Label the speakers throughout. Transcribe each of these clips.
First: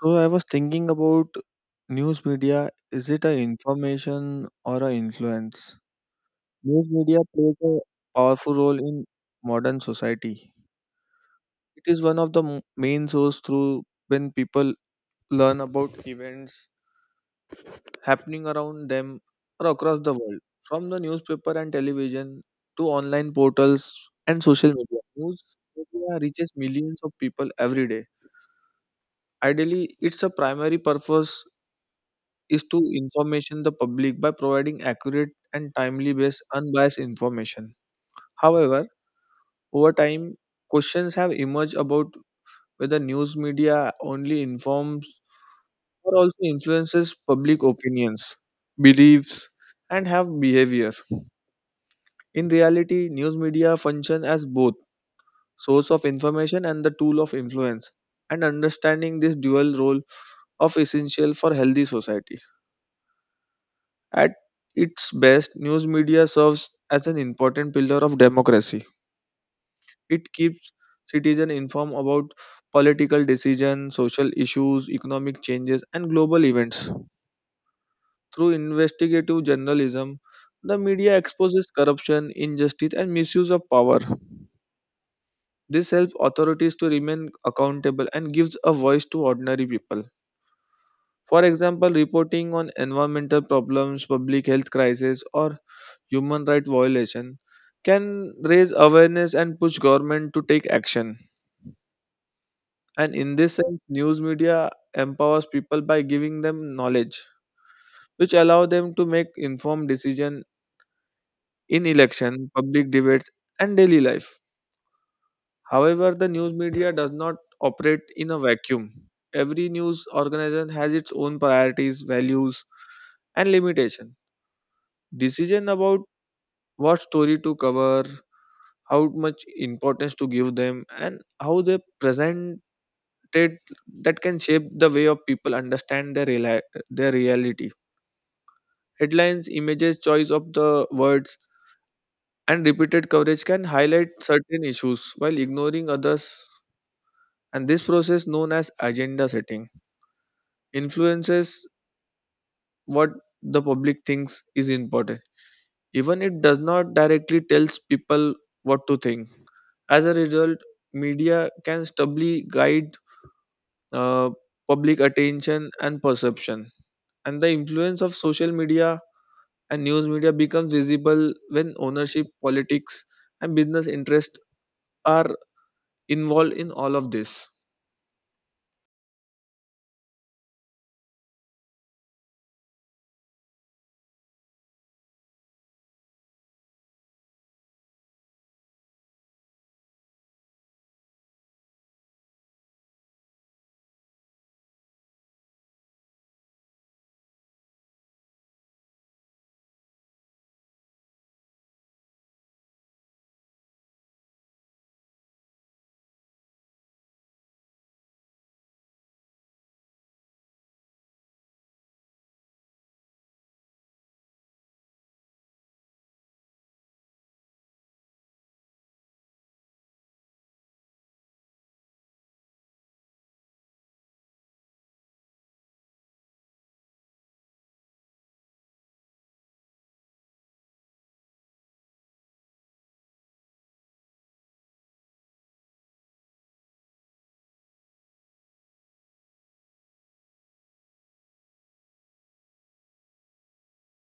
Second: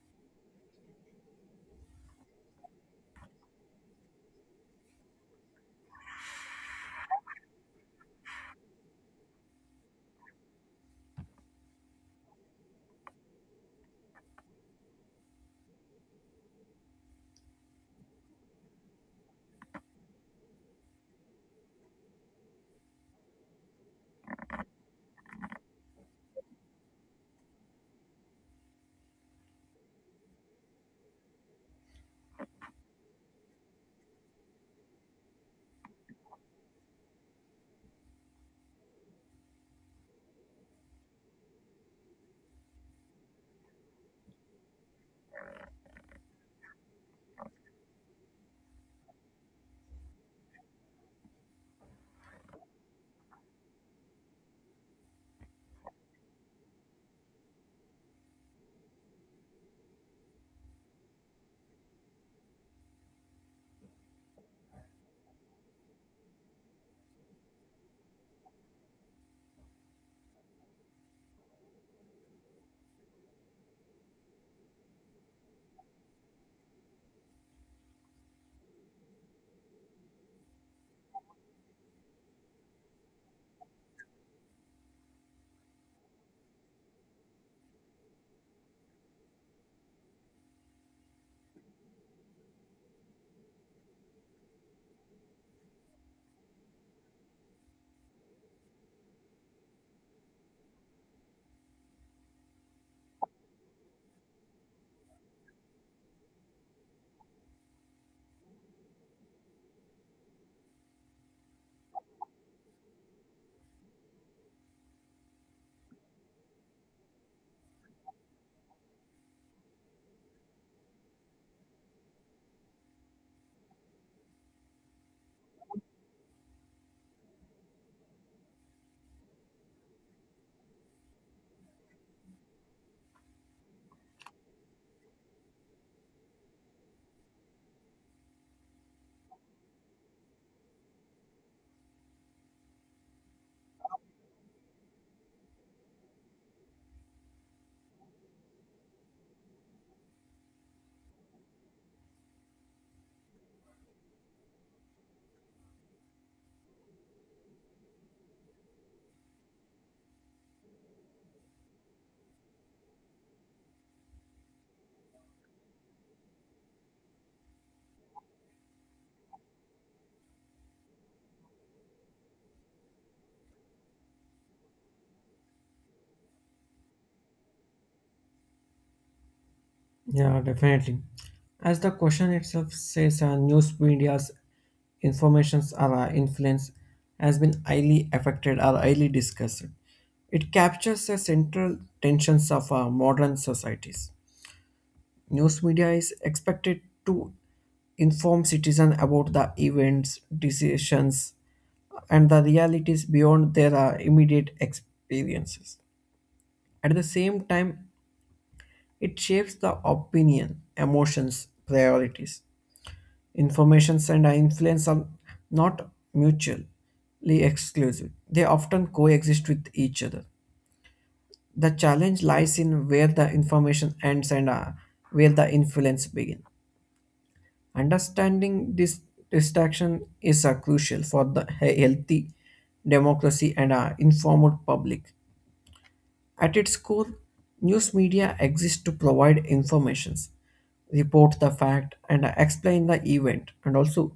Speaker 1: So I was thinking about news media. Is it a information or a influence? News media plays a powerful role in modern society. It is one of the main source through when people learn about events happening around them or across the world. From the newspaper and television to online portals and social media, news media reaches millions of people every day. Ideally, it's a primary purpose is to information the public by providing accurate and timely based unbiased information. However, over time questions have emerged about whether news media only informs or also influences public opinions, beliefs and have behavior. In reality, news media function as both source of information and the tool of influence and understanding this dual role of essential for healthy society. At its best, news media serves as an important pillar of democracy. It keeps citizens informed about political decisions, social issues, economic changes, and global events. Through investigative journalism, the media exposes corruption, injustice, and misuse of power. This helps authorities to remain accountable and gives a voice to ordinary people. For example, reporting on environmental problems, public health crises, or human rights violation can raise awareness and push government to take action. And in this sense, news media empowers people by giving them knowledge, which allow them to make informed decision in election, public debates, and daily life. However, the news media does not operate in a vacuum. Every news organization has its own priorities, values, and limitation. Decision about what story to cover, how much importance to give them and how they present it that can shape the way of people understand their their reality. Headlines, images, choice of the words and repeated coverage can highlight certain issues while ignoring others, and this process known as agenda setting influences what the public thinks is important, even it does not directly tells people what to think. As a result, media can stably guide uh, public attention and perception, and the influence of social media and news media becomes visible when ownership, politics and business interests are involved in all of this.
Speaker 2: Yeah, definitely. As the question itself says, news media's informations or influence has been highly affected or highly discussed. It captures the central tensions of modern societies. News media is expected to inform citizens about the events, decisions, and the realities beyond their immediate experiences. At the same time, it shapes the opinion, emotions, priorities. Informations and influence are not mutually exclusive. They often coexist with each other. The challenge lies in where the information ends and where the influence begins. Understanding this distinction is crucial for the healthy democracy and informed public. At its core, news media exists to provide informations, report the fact, and explain the event, and also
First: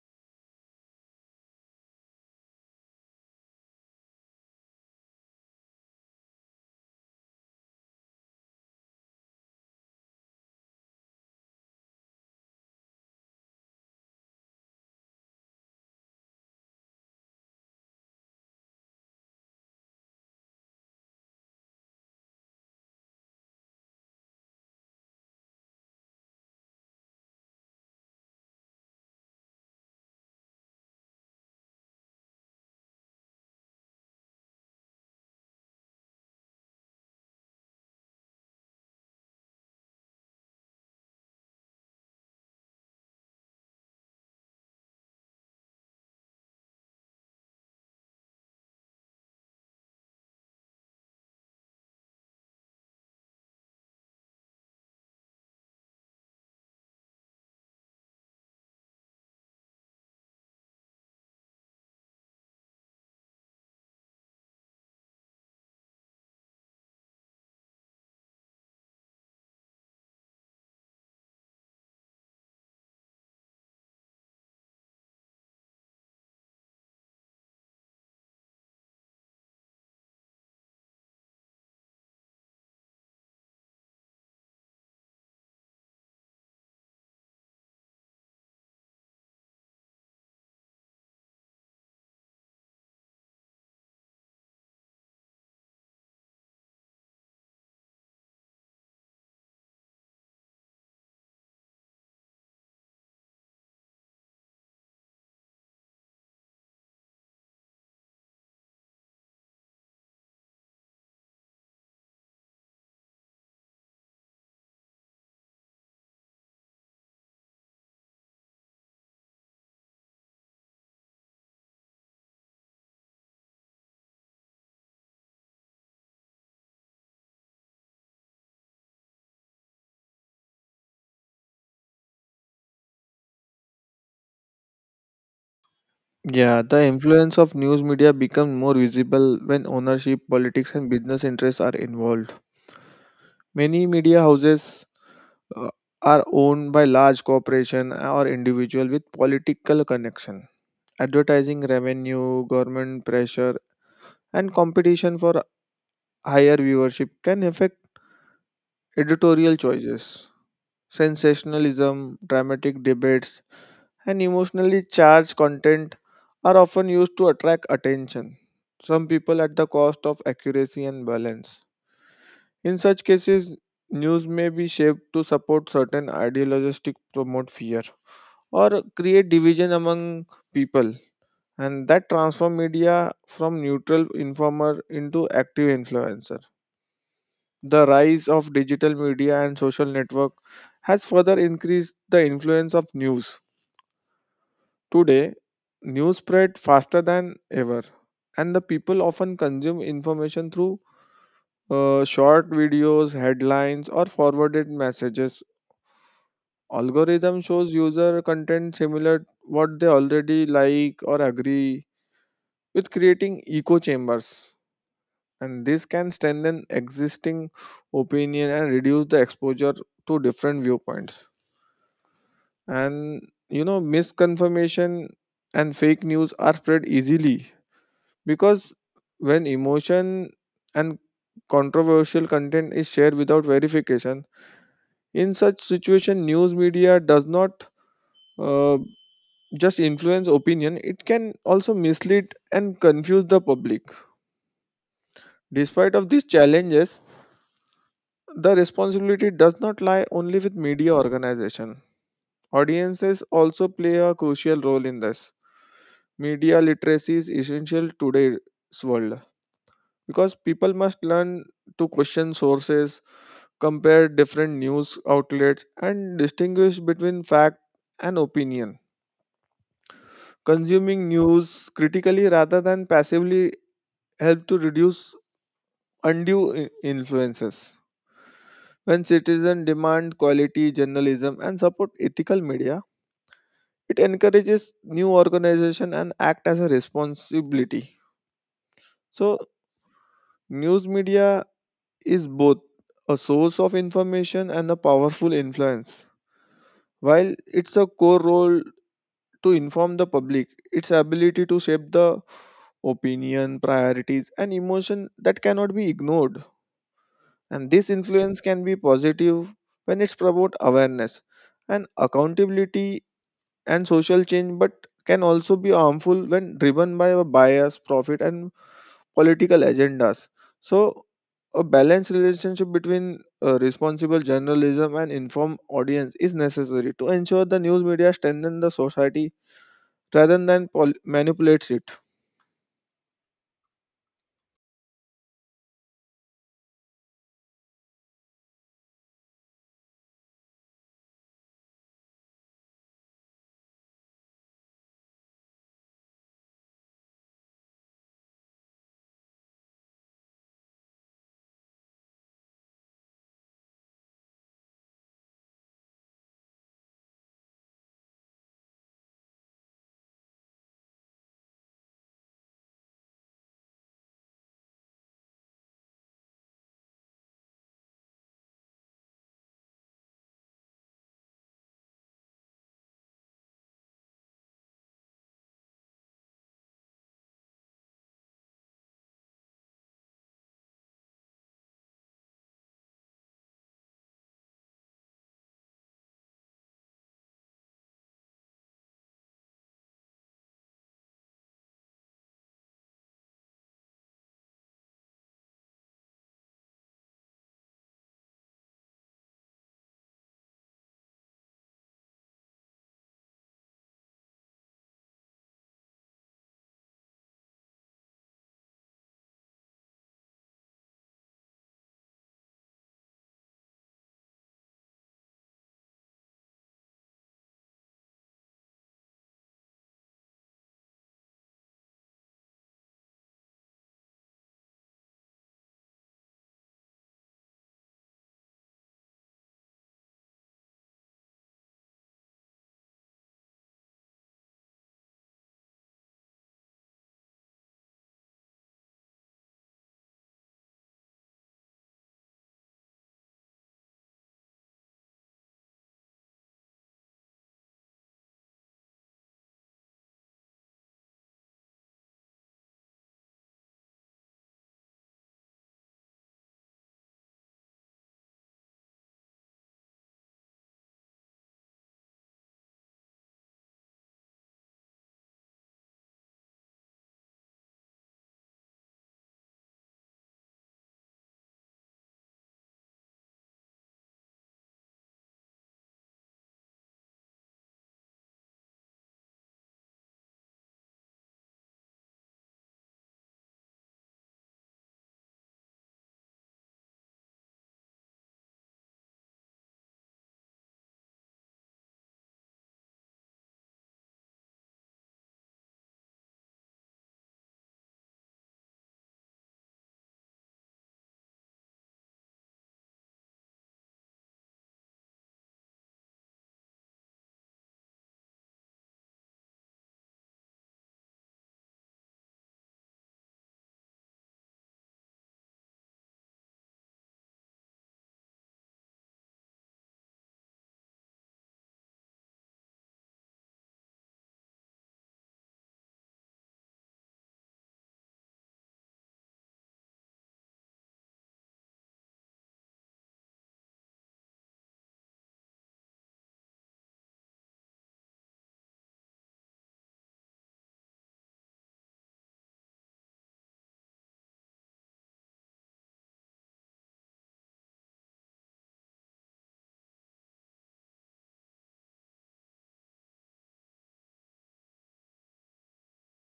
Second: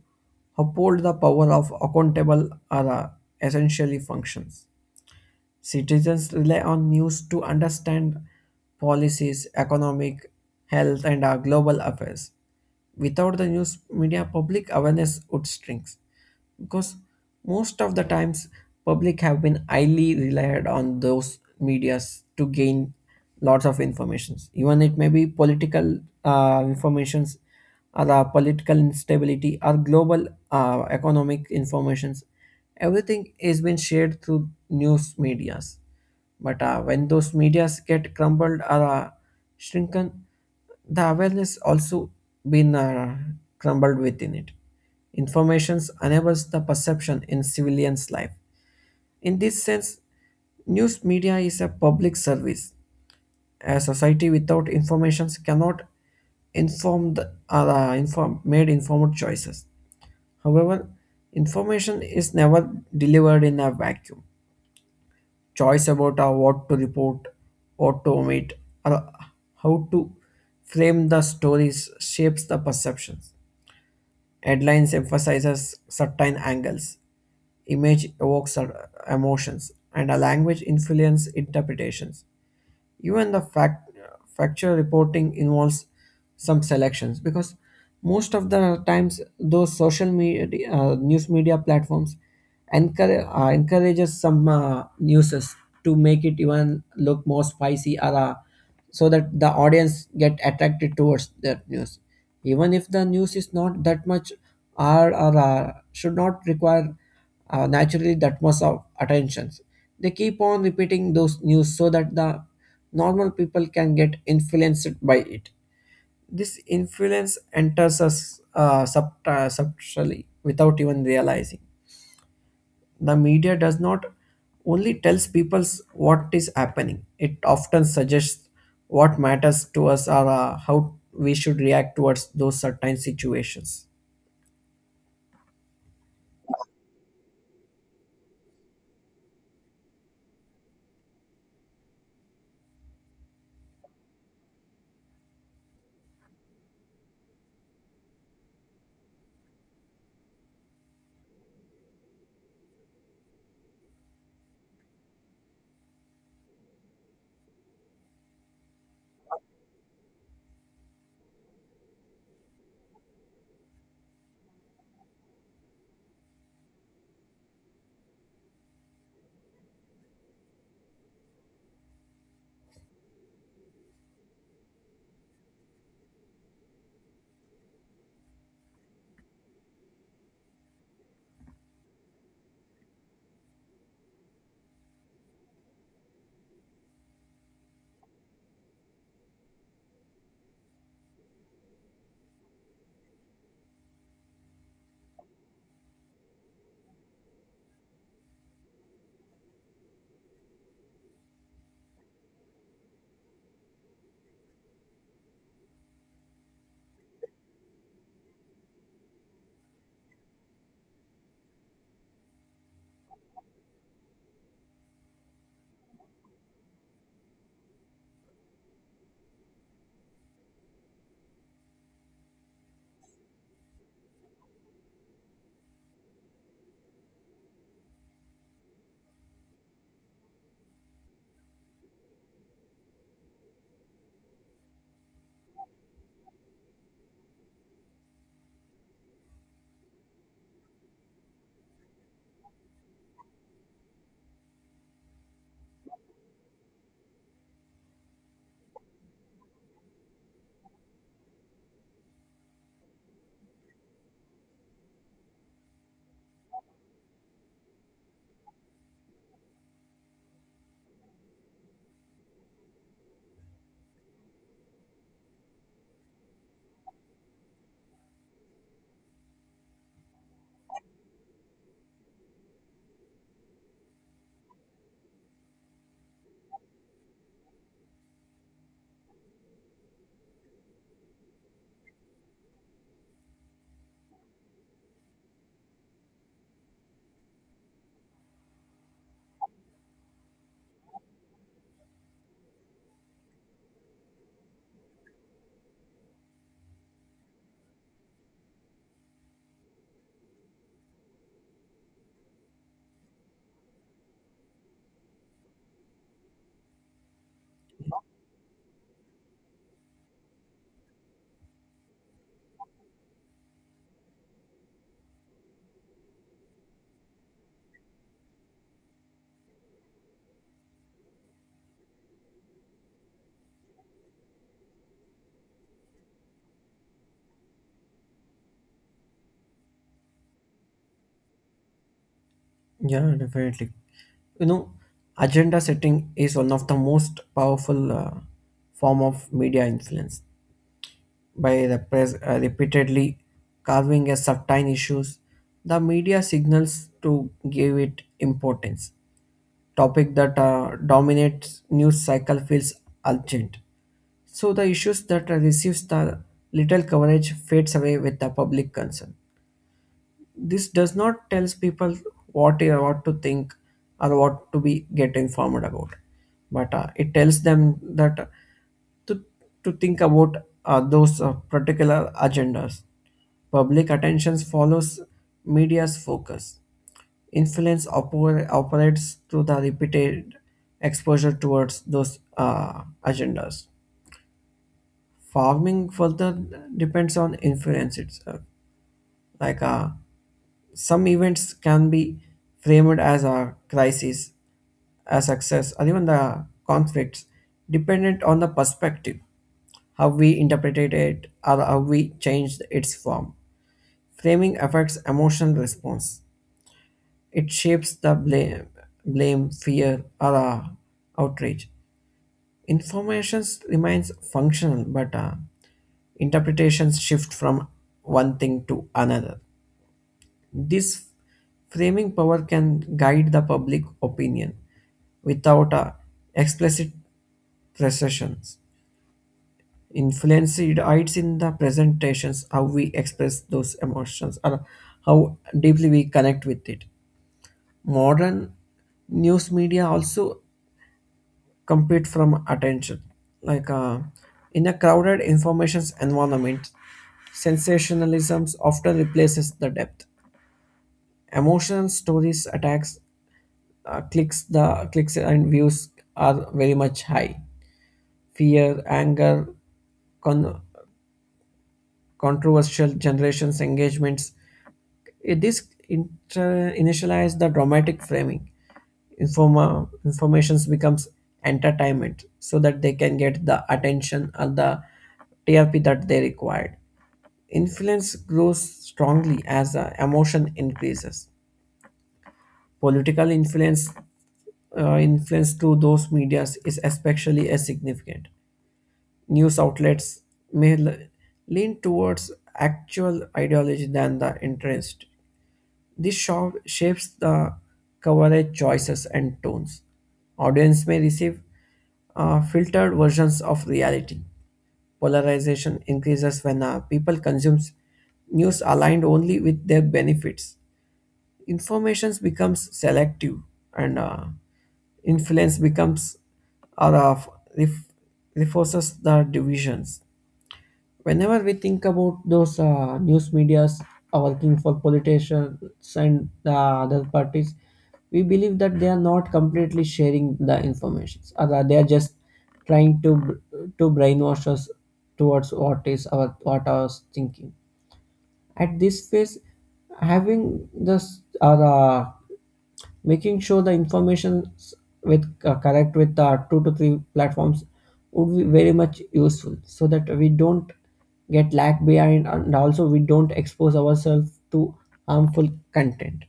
Speaker 2: uphold the power of accountable or essentially functions. Citizens rely on news to understand policies, economic, health, and global affairs. Without the news media, public awareness would shrink because most of the times public have been highly relied on those medias to gain lots of informations. Even it may be political informations, the political instability, or global economic informations. Everything is being shared through news medias. But when those medias get crumbled or shrunken, the awareness also been crumbled within it. Informations enables the perception in civilians' life. In this sense, news media is a public service, a society without information cannot inform the, inform, made informed choices. However, information is never delivered in a vacuum. Choice about what to report, what to omit, or how to frame the stories shapes the perceptions. Headlines emphasizes certain angles, image evokes emotions, and a language influence interpretations. Even the factual reporting involves some selections because most of the times those social media news media platforms encourages some newses to make it even look more spicy or so that the audience get attracted towards that news even if the news is not that much or, should not require naturally that much of attentions. They keep on repeating those news so that the normal people can get influenced by it. This influence enters us subtly without even realizing. The media does not only tells people what is happening. It often suggests what matters to us or how we should react towards those certain situations.
Speaker 1: Yeah, the influence of news media becomes more visible when ownership, politics, and business interests are involved. Many media houses uh, are owned by large corporation or individual with political connection. Advertising revenue, government pressure, and competition for higher viewership can affect editorial choices. Sensationalism, dramatic debates, and emotionally charged content are often used to attract attention, some people at the cost of accuracy and balance. In such cases, news may be shaped to support certain ideologies, promote fear, or create division among people, and that transform media from neutral informer into active influencer. The rise of digital media and social network has further increased the influence of news. Today, news spread faster than ever, and the people often consume information through short videos, headlines, or forwarded messages. Algorithm shows user content similar what they already like or agree with, creating echo chambers, and this can strengthen existing opinion and reduce the exposure to different viewpoints, and you know misconfirmation and fake news are spread easily because when emotion and controversial content is shared without verification. In such situation, news media does not uh, just influence opinion, it can also mislead and confuse the public. Despite of these challenges, the responsibility does not lie only with media organization, audiences also play a crucial role in this. Media literacy is essential today's world because people must learn to question sources, compare different news outlets, and distinguish between fact and opinion. Consuming news critically rather than passively help to reduce undue influences. When citizens demand quality journalism and support ethical media, it encourages new organization and act as a responsibility. So news media is both a source of information and a powerful influence. While it's a core role to inform the public, its ability to shape the opinion, priorities, and emotion that cannot be ignored. And this influence can be positive when it's about awareness and accountability and social change, but can also be harmful when driven by a bias, profit, and political agendas. So, a balanced relationship between responsible journalism and informed audience is necessary to ensure the news media strengthen the society rather than manipulates it.
Speaker 2: Yeah, definitely. You know, agenda setting is one of the most powerful form of media influence. By the press repeatedly carving a certain issues, the media signals to give it importance. Topic that dominates news cycle feels urgent. So the issues that receives the little coverage fades away with the public concern. This does not tells people what they what to think or what to be get informed about, but it tells them that to, to think about those particular agendas. Public attention follows media's focus. Influence operates through the repeated exposure towards those agendas. Farming further depends on influence itself. Like some events can be framed as a crisis, a success, or even the conflicts, dependent on the perspective, how we interpreted it, or how we changed its form. Framing affects emotional response. It shapes the blame, fear, or outrage. Information remains functional, but interpretations shift from one thing to another. This framing power can guide the public opinion without a explicit precisions. Influence hides in the presentations, how we express those emotions or how deeply we connect with it. Modern news media also compete from attention. Like in a crowded information environment, sensationalism often replaces the depth. Emotional stories attacks clicks the clicks and views are very much high. Fear, anger, con- controversial generations engagements, it is initialize the dramatic framing. Informations becomes entertainment so that they can get the attention and the trp that they required. Influence grows strongly as the emotion increases. Political influence through those medias is especially as significant. News outlets may lean towards actual ideology than the interest. This show shapes the coverage choices and tones. Audience may receive filtered versions of reality. Polarization increases when people consumes news aligned only with their benefits. Informations becomes selective and influence becomes or uh, ref, reinforces the divisions. Whenever we think about those news medias are working for politicians and the other parties, we believe that they are not completely sharing the information or they are just trying to brainwash us towards what is our, what our thinking. At this phase, having this or making sure the information with correct with two to three platforms would be very much useful so that we don't get lag behind and also we don't expose ourselves to harmful content.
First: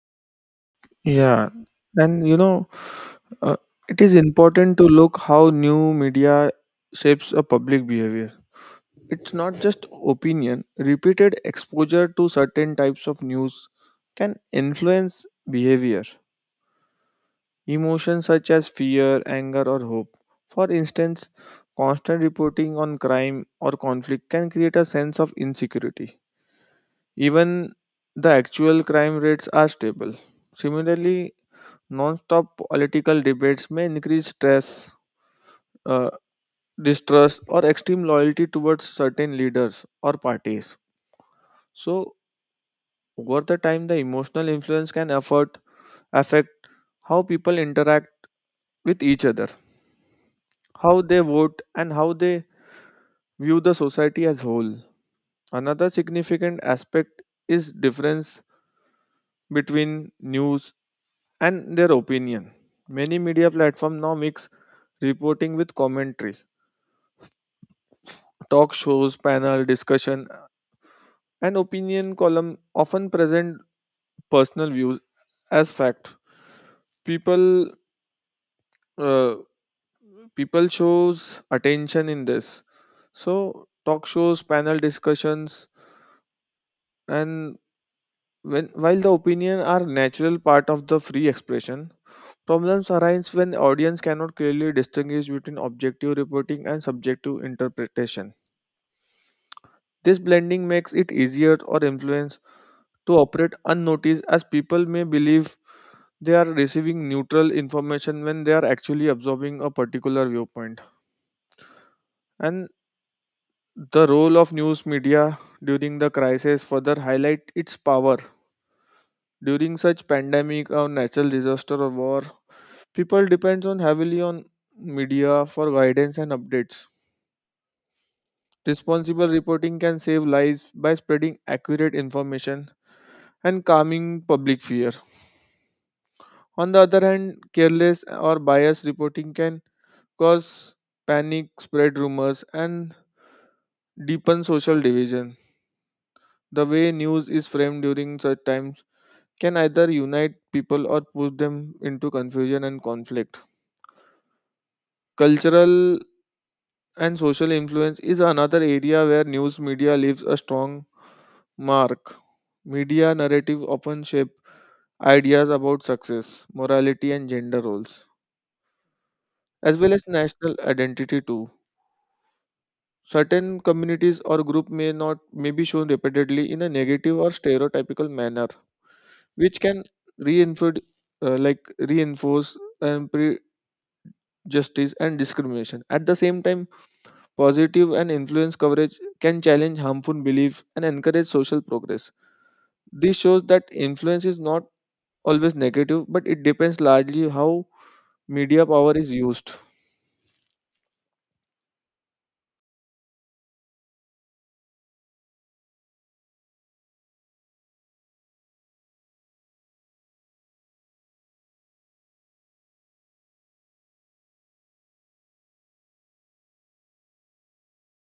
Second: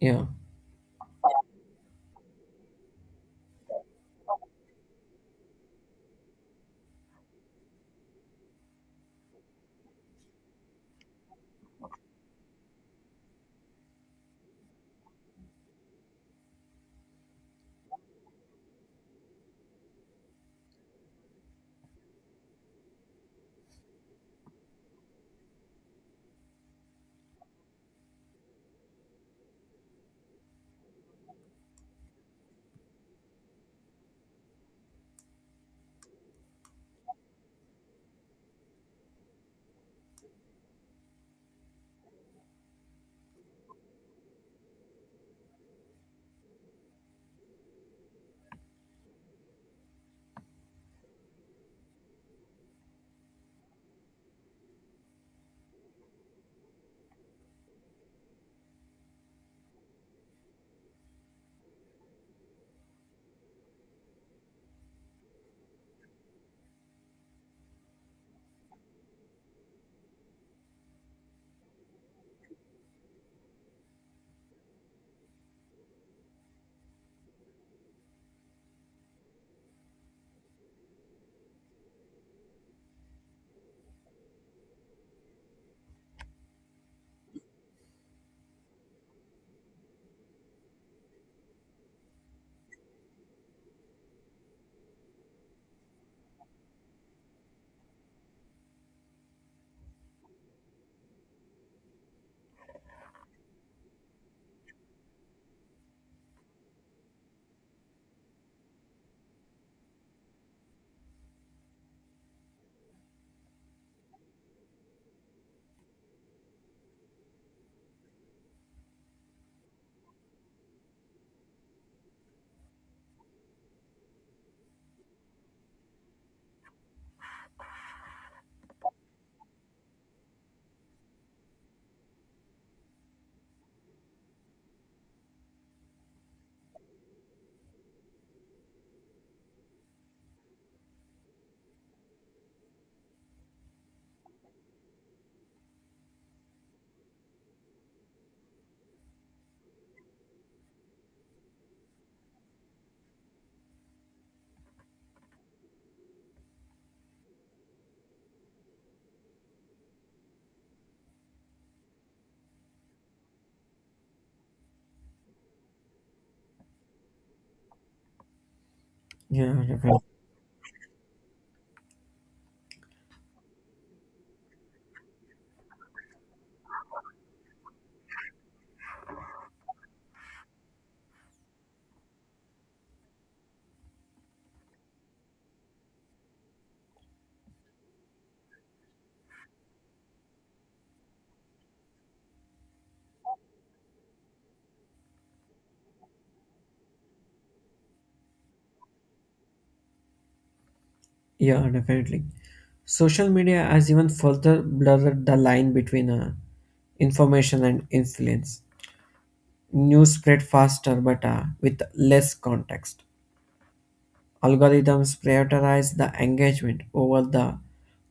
Speaker 2: Yeah.
Speaker 1: Yeah, and you know, uh, it is important to look how new media shapes a public behavior. It's not just opinion. Repeated exposure to certain types of news can influence behavior. Emotions such as fear, anger, or hope. For instance, constant reporting on crime or conflict can create a sense of insecurity, even the actual crime rates are stable. Similarly, non-stop political debates may increase stress, uh, distrust, or extreme loyalty towards certain leaders or parties. So, over the time, the emotional influence can affect how people interact with each other, how they vote, and how they view the society as whole. Another significant aspect is difference between news and their opinion. Many media platforms now mix reporting with commentary. Talk shows, panel discussion, and opinion column often present personal views as fact. People uh, people shows attention in this, so talk shows, panel discussions and when while the opinion are natural part of the free expression, problems arise when audience cannot clearly distinguish between objective reporting and subjective interpretation. This blending makes it easier or influence to operate unnoticed, as people may believe they are receiving neutral information when they are actually absorbing a particular viewpoint. And the role of news media during the crisis further highlight its power. During such pandemic or natural disaster or war, people depends on heavily on media for guidance and updates. Responsible reporting can save lives by spreading accurate information and calming public fear. On the other hand, careless or biased reporting can cause panic, spread rumors, and deepen social division. The way news is framed during such times can either unite people or push them into confusion and conflict. Cultural and social influence is another area where news media leaves a strong mark. Media narrative often shape ideas about success, morality, and gender roles,
Speaker 2: Yeah,
Speaker 1: as well
Speaker 2: definitely.
Speaker 1: as national identity too. Certain communities or group may not may be shown repeatedly in a negative or stereotypical manner, which can reinforce, like reinforce and justice and discrimination. At the same time, positive and influence coverage can challenge harmful beliefs and encourage social progress. This shows that influence is not always negative, but it depends largely how media power is used.
Speaker 2: Yeah, definitely, social media has even further blurred the line between information and influence. News spread faster but with less context. Algorithms prioritize the engagement over the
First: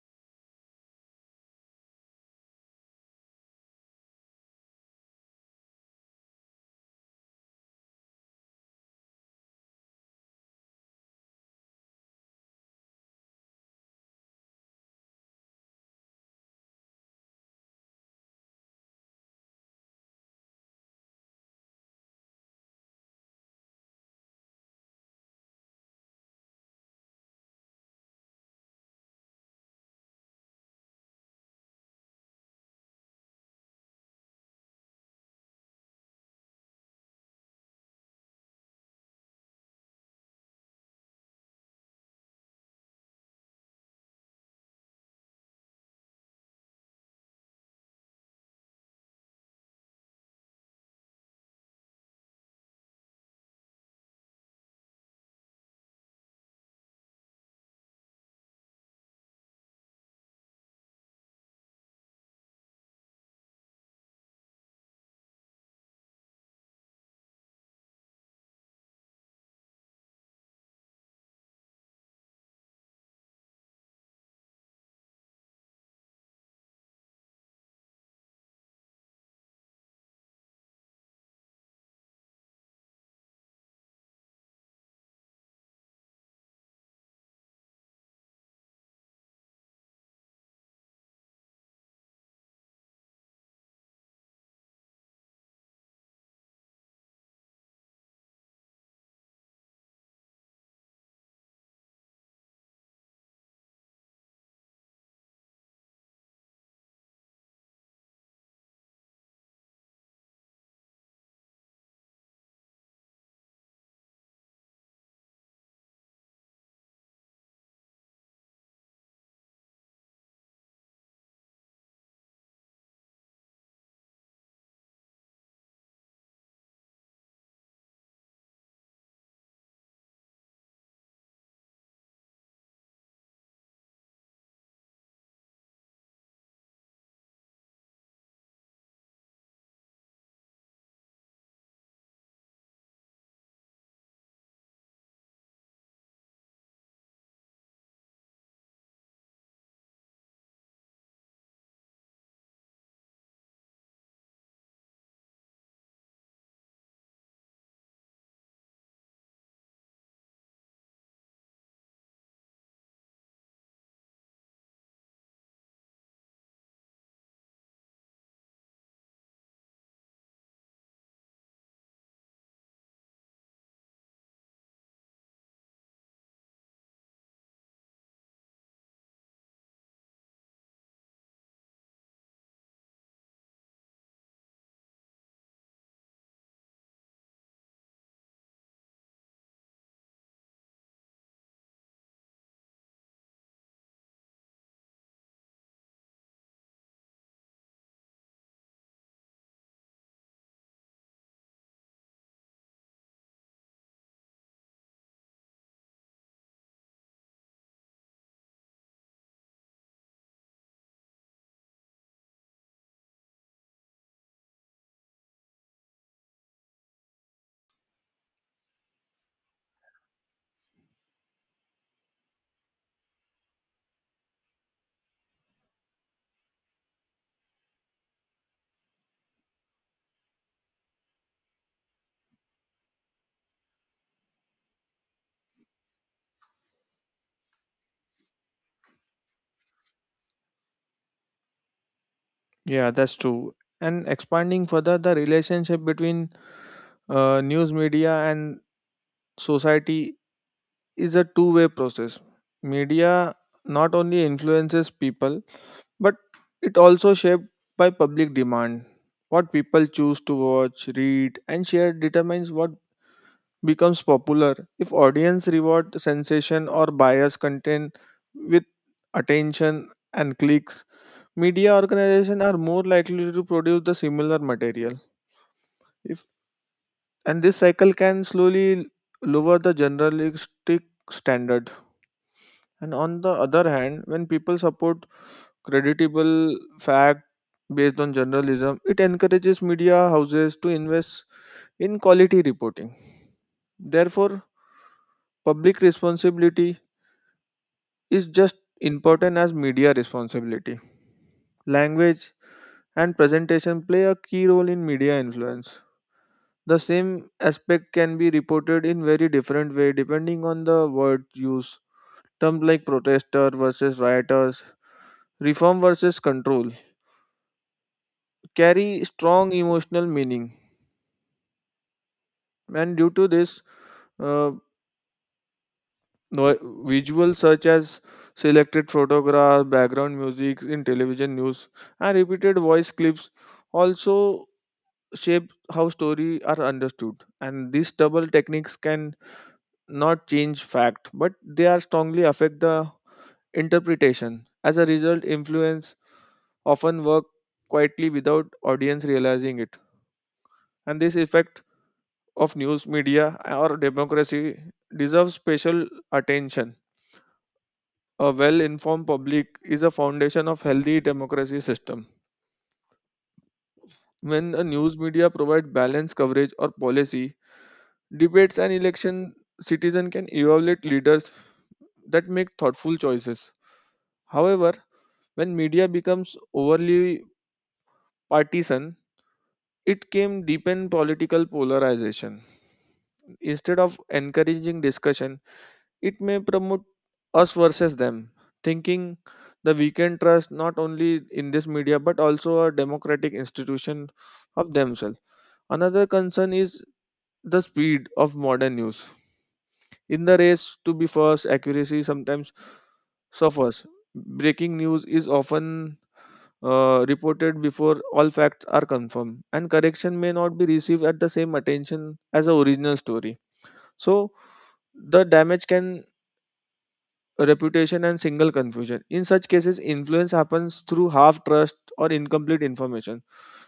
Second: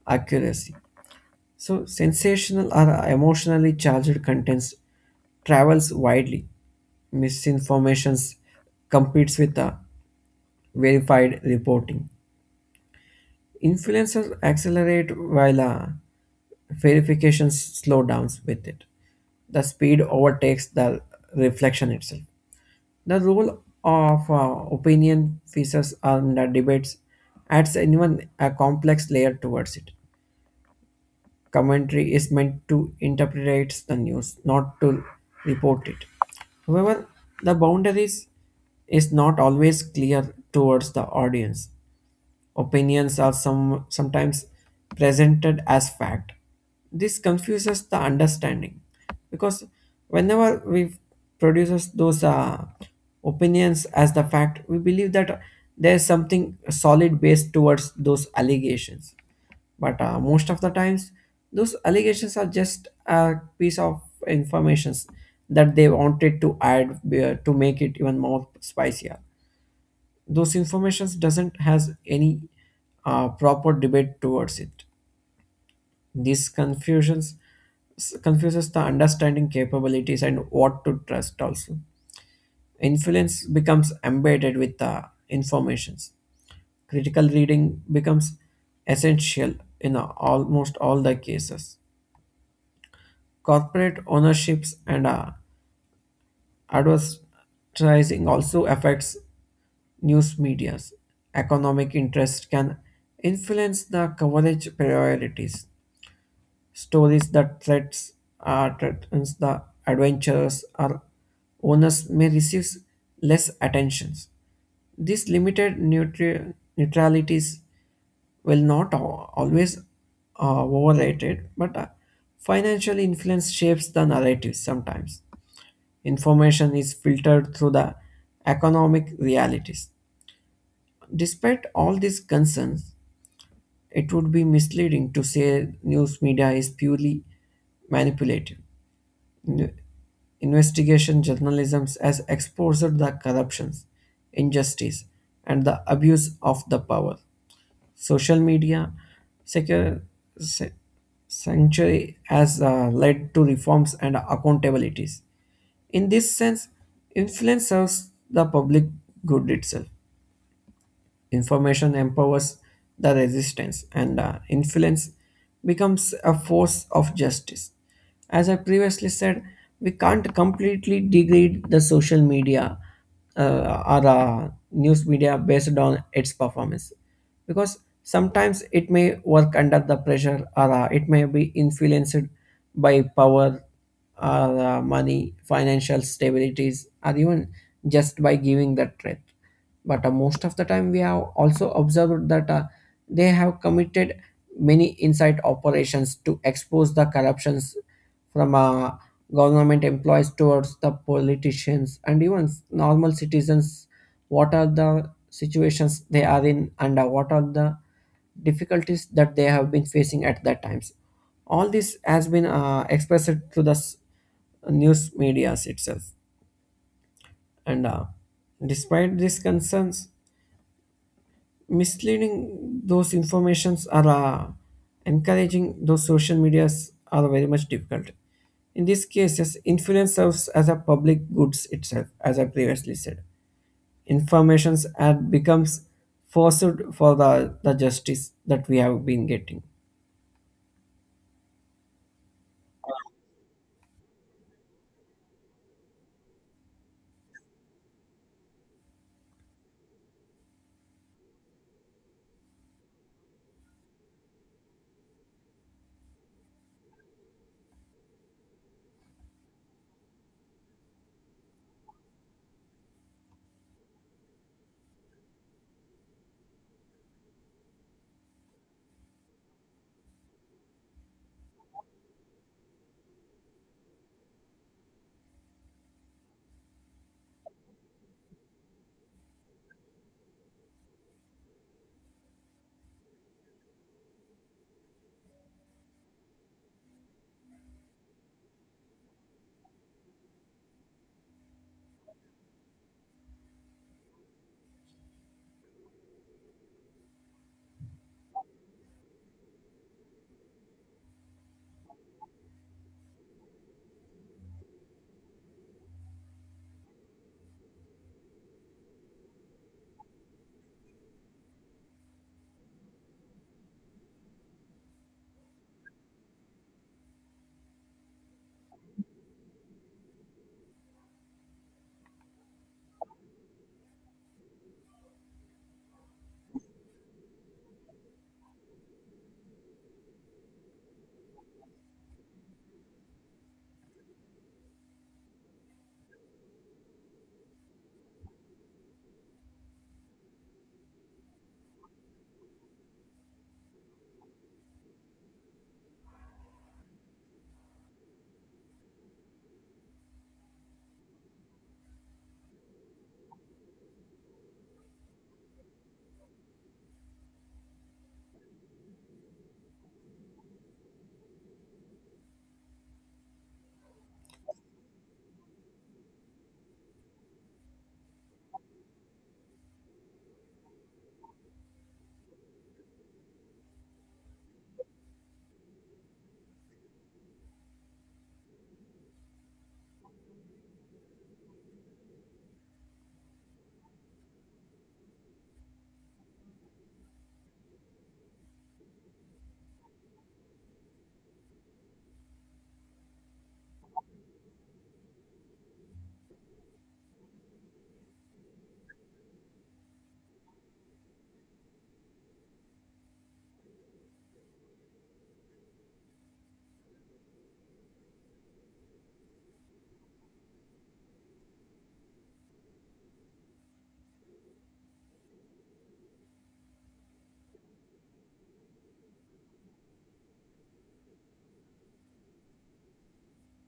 Speaker 2: accuracy. So sensational or emotionally charged contents travels widely. Misinformation competes with the verified reporting. Influencers accelerate while verification slow downs with it. The speed overtakes the reflection itself. The role of opinion pieces and the debates adds an even a complex layer towards it. Commentary is meant to interpret the news, not to report it. However, the boundaries is not always clear towards the audience. Opinions are sometimes presented as fact. This confuses the understanding because whenever we produces those opinions as the fact, we believe that there is something solid base towards those allegations, but most of the times those allegations are just a piece of informations that they wanted to add to make it even more spicier. Those informations doesn't has any proper debate towards it. These confusions confuses the understanding capabilities and what to trust. Also, influence becomes embedded with the informations. Critical reading becomes essential in almost all the cases. Corporate ownerships and advertising also affects news media's economic interest, can influence the coverage priorities. Stories that threats threatens the adventurers or owners may receive less attention. These limited neutralities will not always overrated, but financial influence shapes the narrative sometimes. Information is filtered through the economic realities. Despite all these concerns, it would be misleading to say news media is purely manipulative. In- Investigation journalism has exposed the corruptions, injustice, and the abuse of the power. Social media secure, sa- sanctuary has led to reforms and accountabilities. In this sense, influence serves the public good itself. Information empowers the resistance, and influence becomes a force of justice. As I previously said, we can't completely degrade the social media or news media based on its performance because sometimes it may work under the pressure or it may be influenced by power or money, financial stabilities, or even just by giving the threat, but most of the time we have also observed that they have committed many inside operations to expose the corruptions from government employees towards the politicians and even normal citizens, what are the situations they are in and what are the difficulties that they have been facing at that times. All this has been expressed through the news medias itself. And despite these concerns, misleading those informations are encouraging those social medias are very much difficult. In these cases, influence serves as a public goods itself, as I previously said. Informations ad becomes forced for the justice that we have been getting.
Speaker 1: Yeah, that's true. And expanding further, the relationship between news media and society is a two-way process. Media not only influences people, but it also shaped by public demand. What people choose to watch, read, and share determines what becomes popular. If audience reward sensation or bias content with attention and clicks, media organizations are more likely to produce the similar material. If and this cycle can slowly lower the journalistic standard. And on the other hand, when people support creditable fact based on journalism, it encourages media houses to invest in quality reporting. Therefore, public responsibility is just important as media responsibility. Language and presentation play a key role in media influence. The same aspect can be reported in very different way depending on the word used. Terms like protester versus rioters, reform versus control carry strong emotional meaning, and due to this uh, vi- visuals such as selected photographs, background music in television news and repeated voice clips also shape how story are understood, and these double techniques can not change fact but they are strongly affect the interpretation. As a result, influence often work quietly without audience realizing it, and this effect of news media or democracy deserves special attention. A well-informed public is a foundation of healthy democracy system. When a news media provide balanced coverage or policy, debates and election, citizen can evaluate leaders that make thoughtful choices. However, when media becomes overly partisan, it came deepen political polarization. Instead of encouraging discussion, it may promote us versus them, thinking the weekend trust not only in this media but also a democratic institution of themselves. Another concern is the speed of modern news. In the race to be first, accuracy sometimes suffers. Breaking news is often reported before all facts are confirmed, and correction may not be received at the same attention as the original story. So, the damage can reputation and single confusion. In such cases, influence happens through half trust or incomplete information.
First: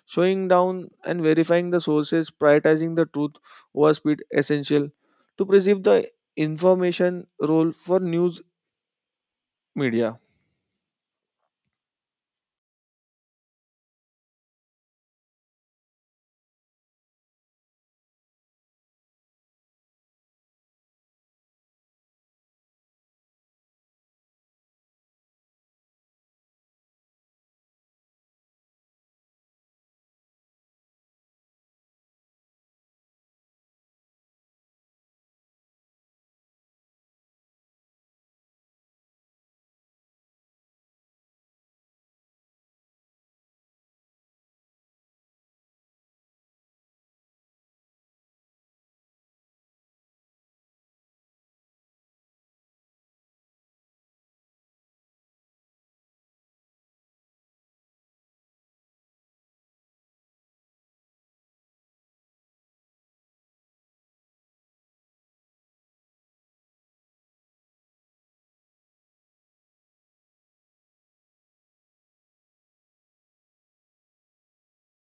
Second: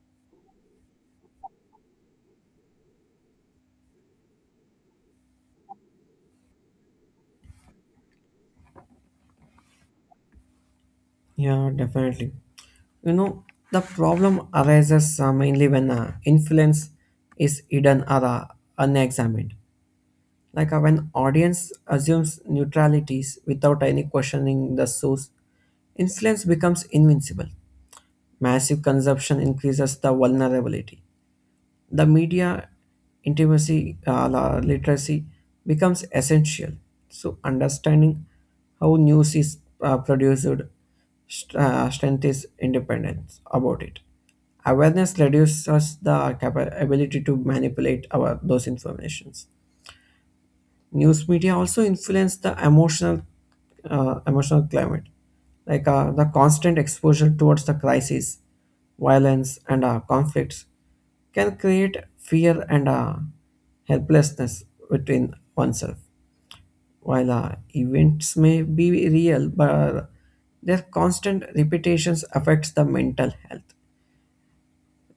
Speaker 1: Showing down and verifying the sources, prioritizing the truth over speed, essential to preserve the information role for news media.
Speaker 2: Yeah, definitely. You know, the problem arises mainly when influence is hidden or unexamined. Like when audience assumes neutralities without any questioning the source, influence becomes invincible. Massive consumption increases the vulnerability. The media intimacy literacy becomes essential. So understanding how news is produced strength is independence about it. Awareness reduces the ability to manipulate our those informations. News media also influence the emotional climate, like the constant exposure towards the crisis, violence, and conflicts can create fear and helplessness within oneself. While events may be real, but their constant repetitions affects the mental health.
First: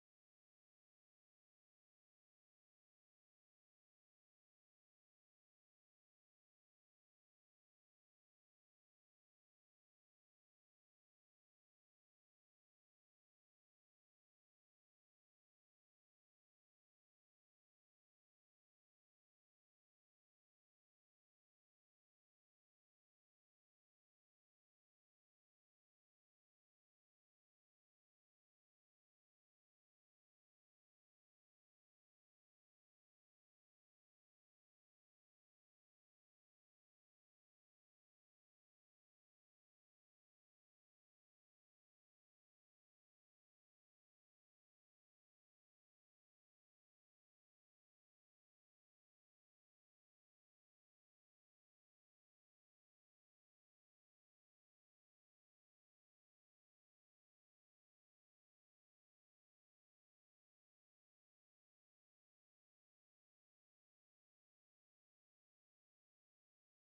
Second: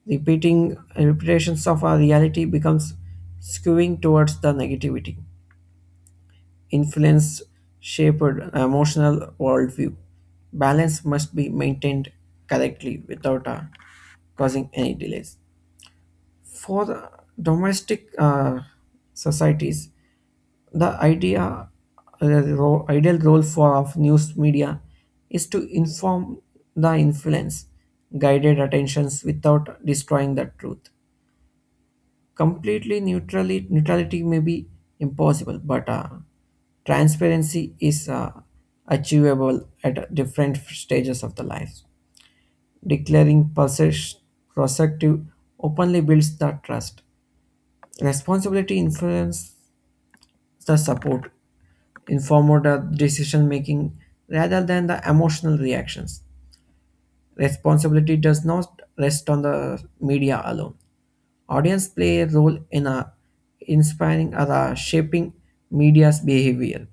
Speaker 2: Repeating Repetitions of our reality becomes skewing towards the negativity. Influence shaped emotional worldview. Balance must be maintained correctly without causing any delays. For the domestic societies, the idea ideal role for of news media is to inform the influence, guided attentions without destroying the truth. Completely neutrality may be impossible, but transparency is achievable at different stages of the life. Declaring possessive openly builds the trust. Responsibility influences the support, informed decision making rather than the emotional reactions. Responsibility does not rest on the media alone. Audience play a role in a inspiring or a shaping media's behavior.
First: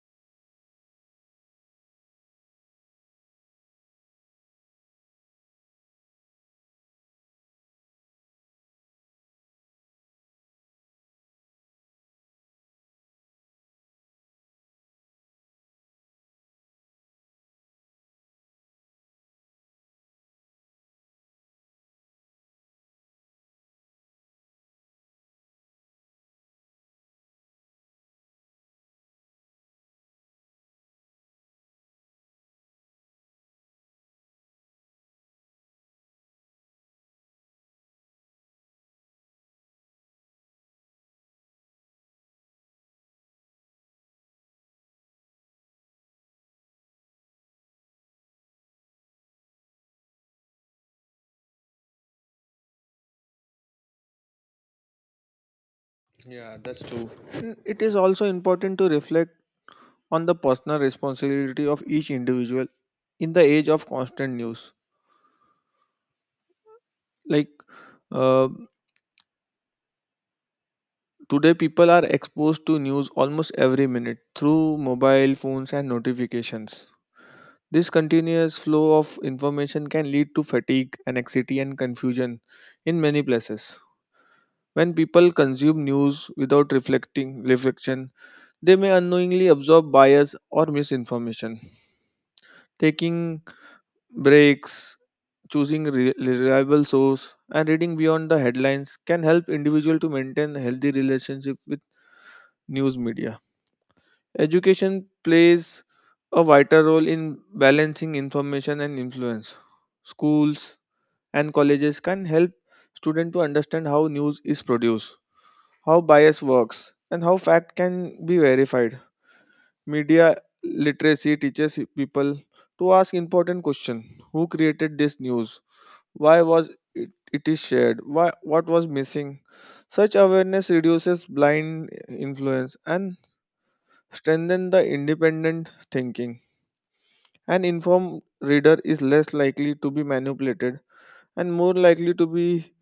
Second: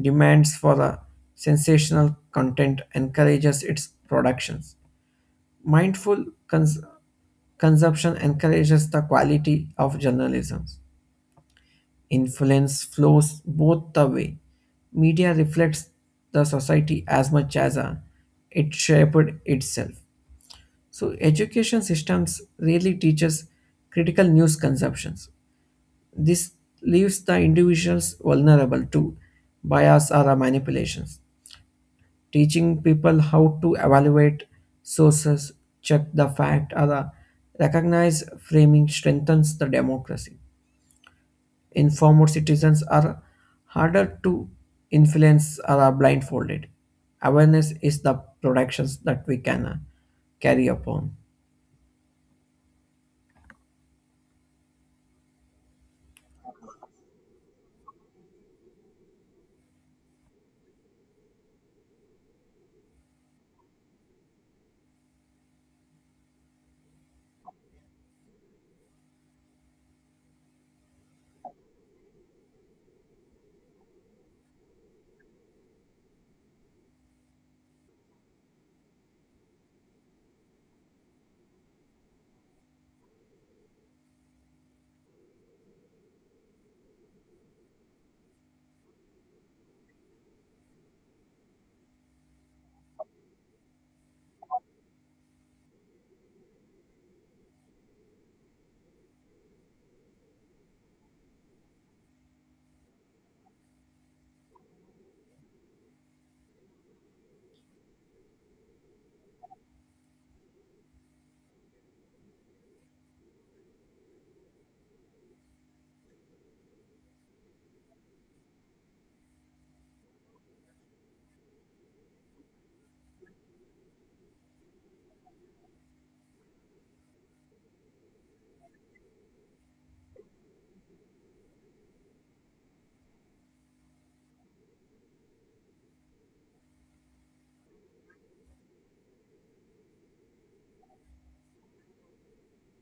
Speaker 2: Demands for a sensational content encourages its productions. Mindful consumption encourages the quality of journalism. Influence flows both the way. Media reflects the society as much as it shaped itself. So education systems really teaches critical news consumptions. This leaves the individuals vulnerable to bias or manipulations. Teaching people how to evaluate sources, check the fact, or recognize framing strengthens the democracy. Informed citizens are harder to influence or are blindfolded. Awareness is the protections that we can carry upon.
Speaker 1: Yeah, that's true. And it is also important to reflect on the personal responsibility of each individual in the age of constant news. Like uh, today, people are exposed to news almost every minute through mobile phones and notifications. This continuous flow of information can lead to fatigue, anxiety, and confusion in many places. When people consume news without reflecting reflection, they may unknowingly absorb bias or misinformation. Taking breaks, choosing reliable source and reading beyond the headlines can help individual to maintain a healthy relationship with news media. Education plays a vital role in balancing information and influence. Schools and colleges can help students to understand how news is produced, how bias works, and how fact can be verified. Media literacy teaches people to ask important questions: who created this news, why was it is shared? Why, what was missing? Such awareness reduces blind influence and strengthens the independent thinking. An informed reader is less likely to be manipulated and more likely to be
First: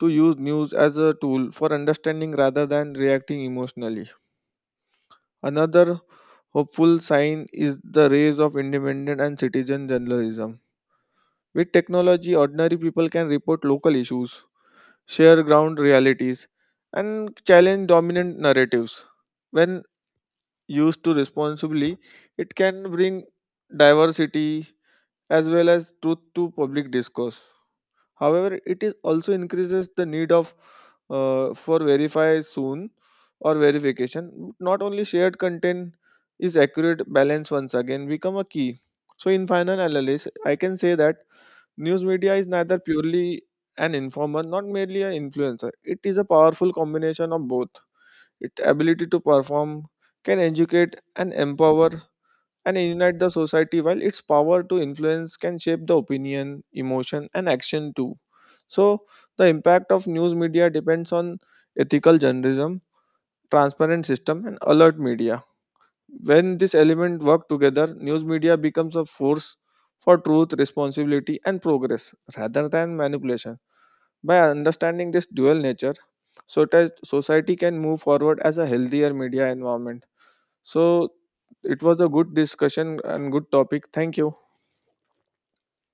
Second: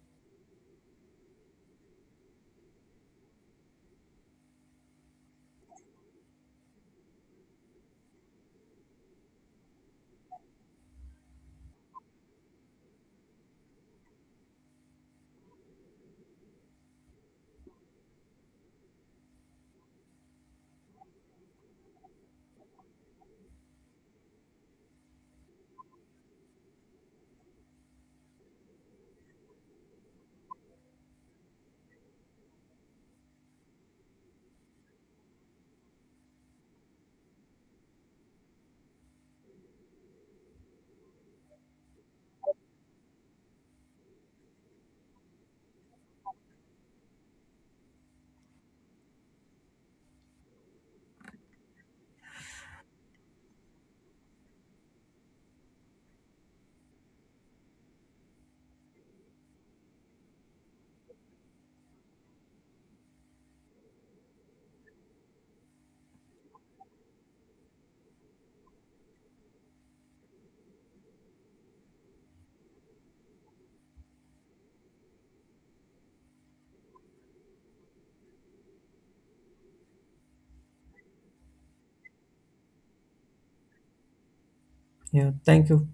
Speaker 1: to use news as a tool for understanding rather than reacting emotionally. Another hopeful sign is the rise of independent and citizen journalism. With technology, ordinary people can report local issues, share ground realities, and challenge dominant narratives. When used to responsibly, it can bring diversity as well as truth to public discourse. However, it is also increases the need of for verify soon or verification. Not only shared content is accurate, balance once again become a key. So in final analysis, I can say that news media is neither purely an informer, not merely an influencer. It is a powerful combination of both. Its ability to perform can educate and empower and unite the society, while its power to influence can shape the opinion, emotion, and action too. So, the impact of news media depends on ethical journalism, transparent system, and alert media. When this element work together, news media becomes a force for truth, responsibility, and progress rather than manipulation. By understanding this dual nature, so that society can move forward as a healthier media environment. So it was a good discussion and good topic. Thank you.
Speaker 2: Yeah, thank you.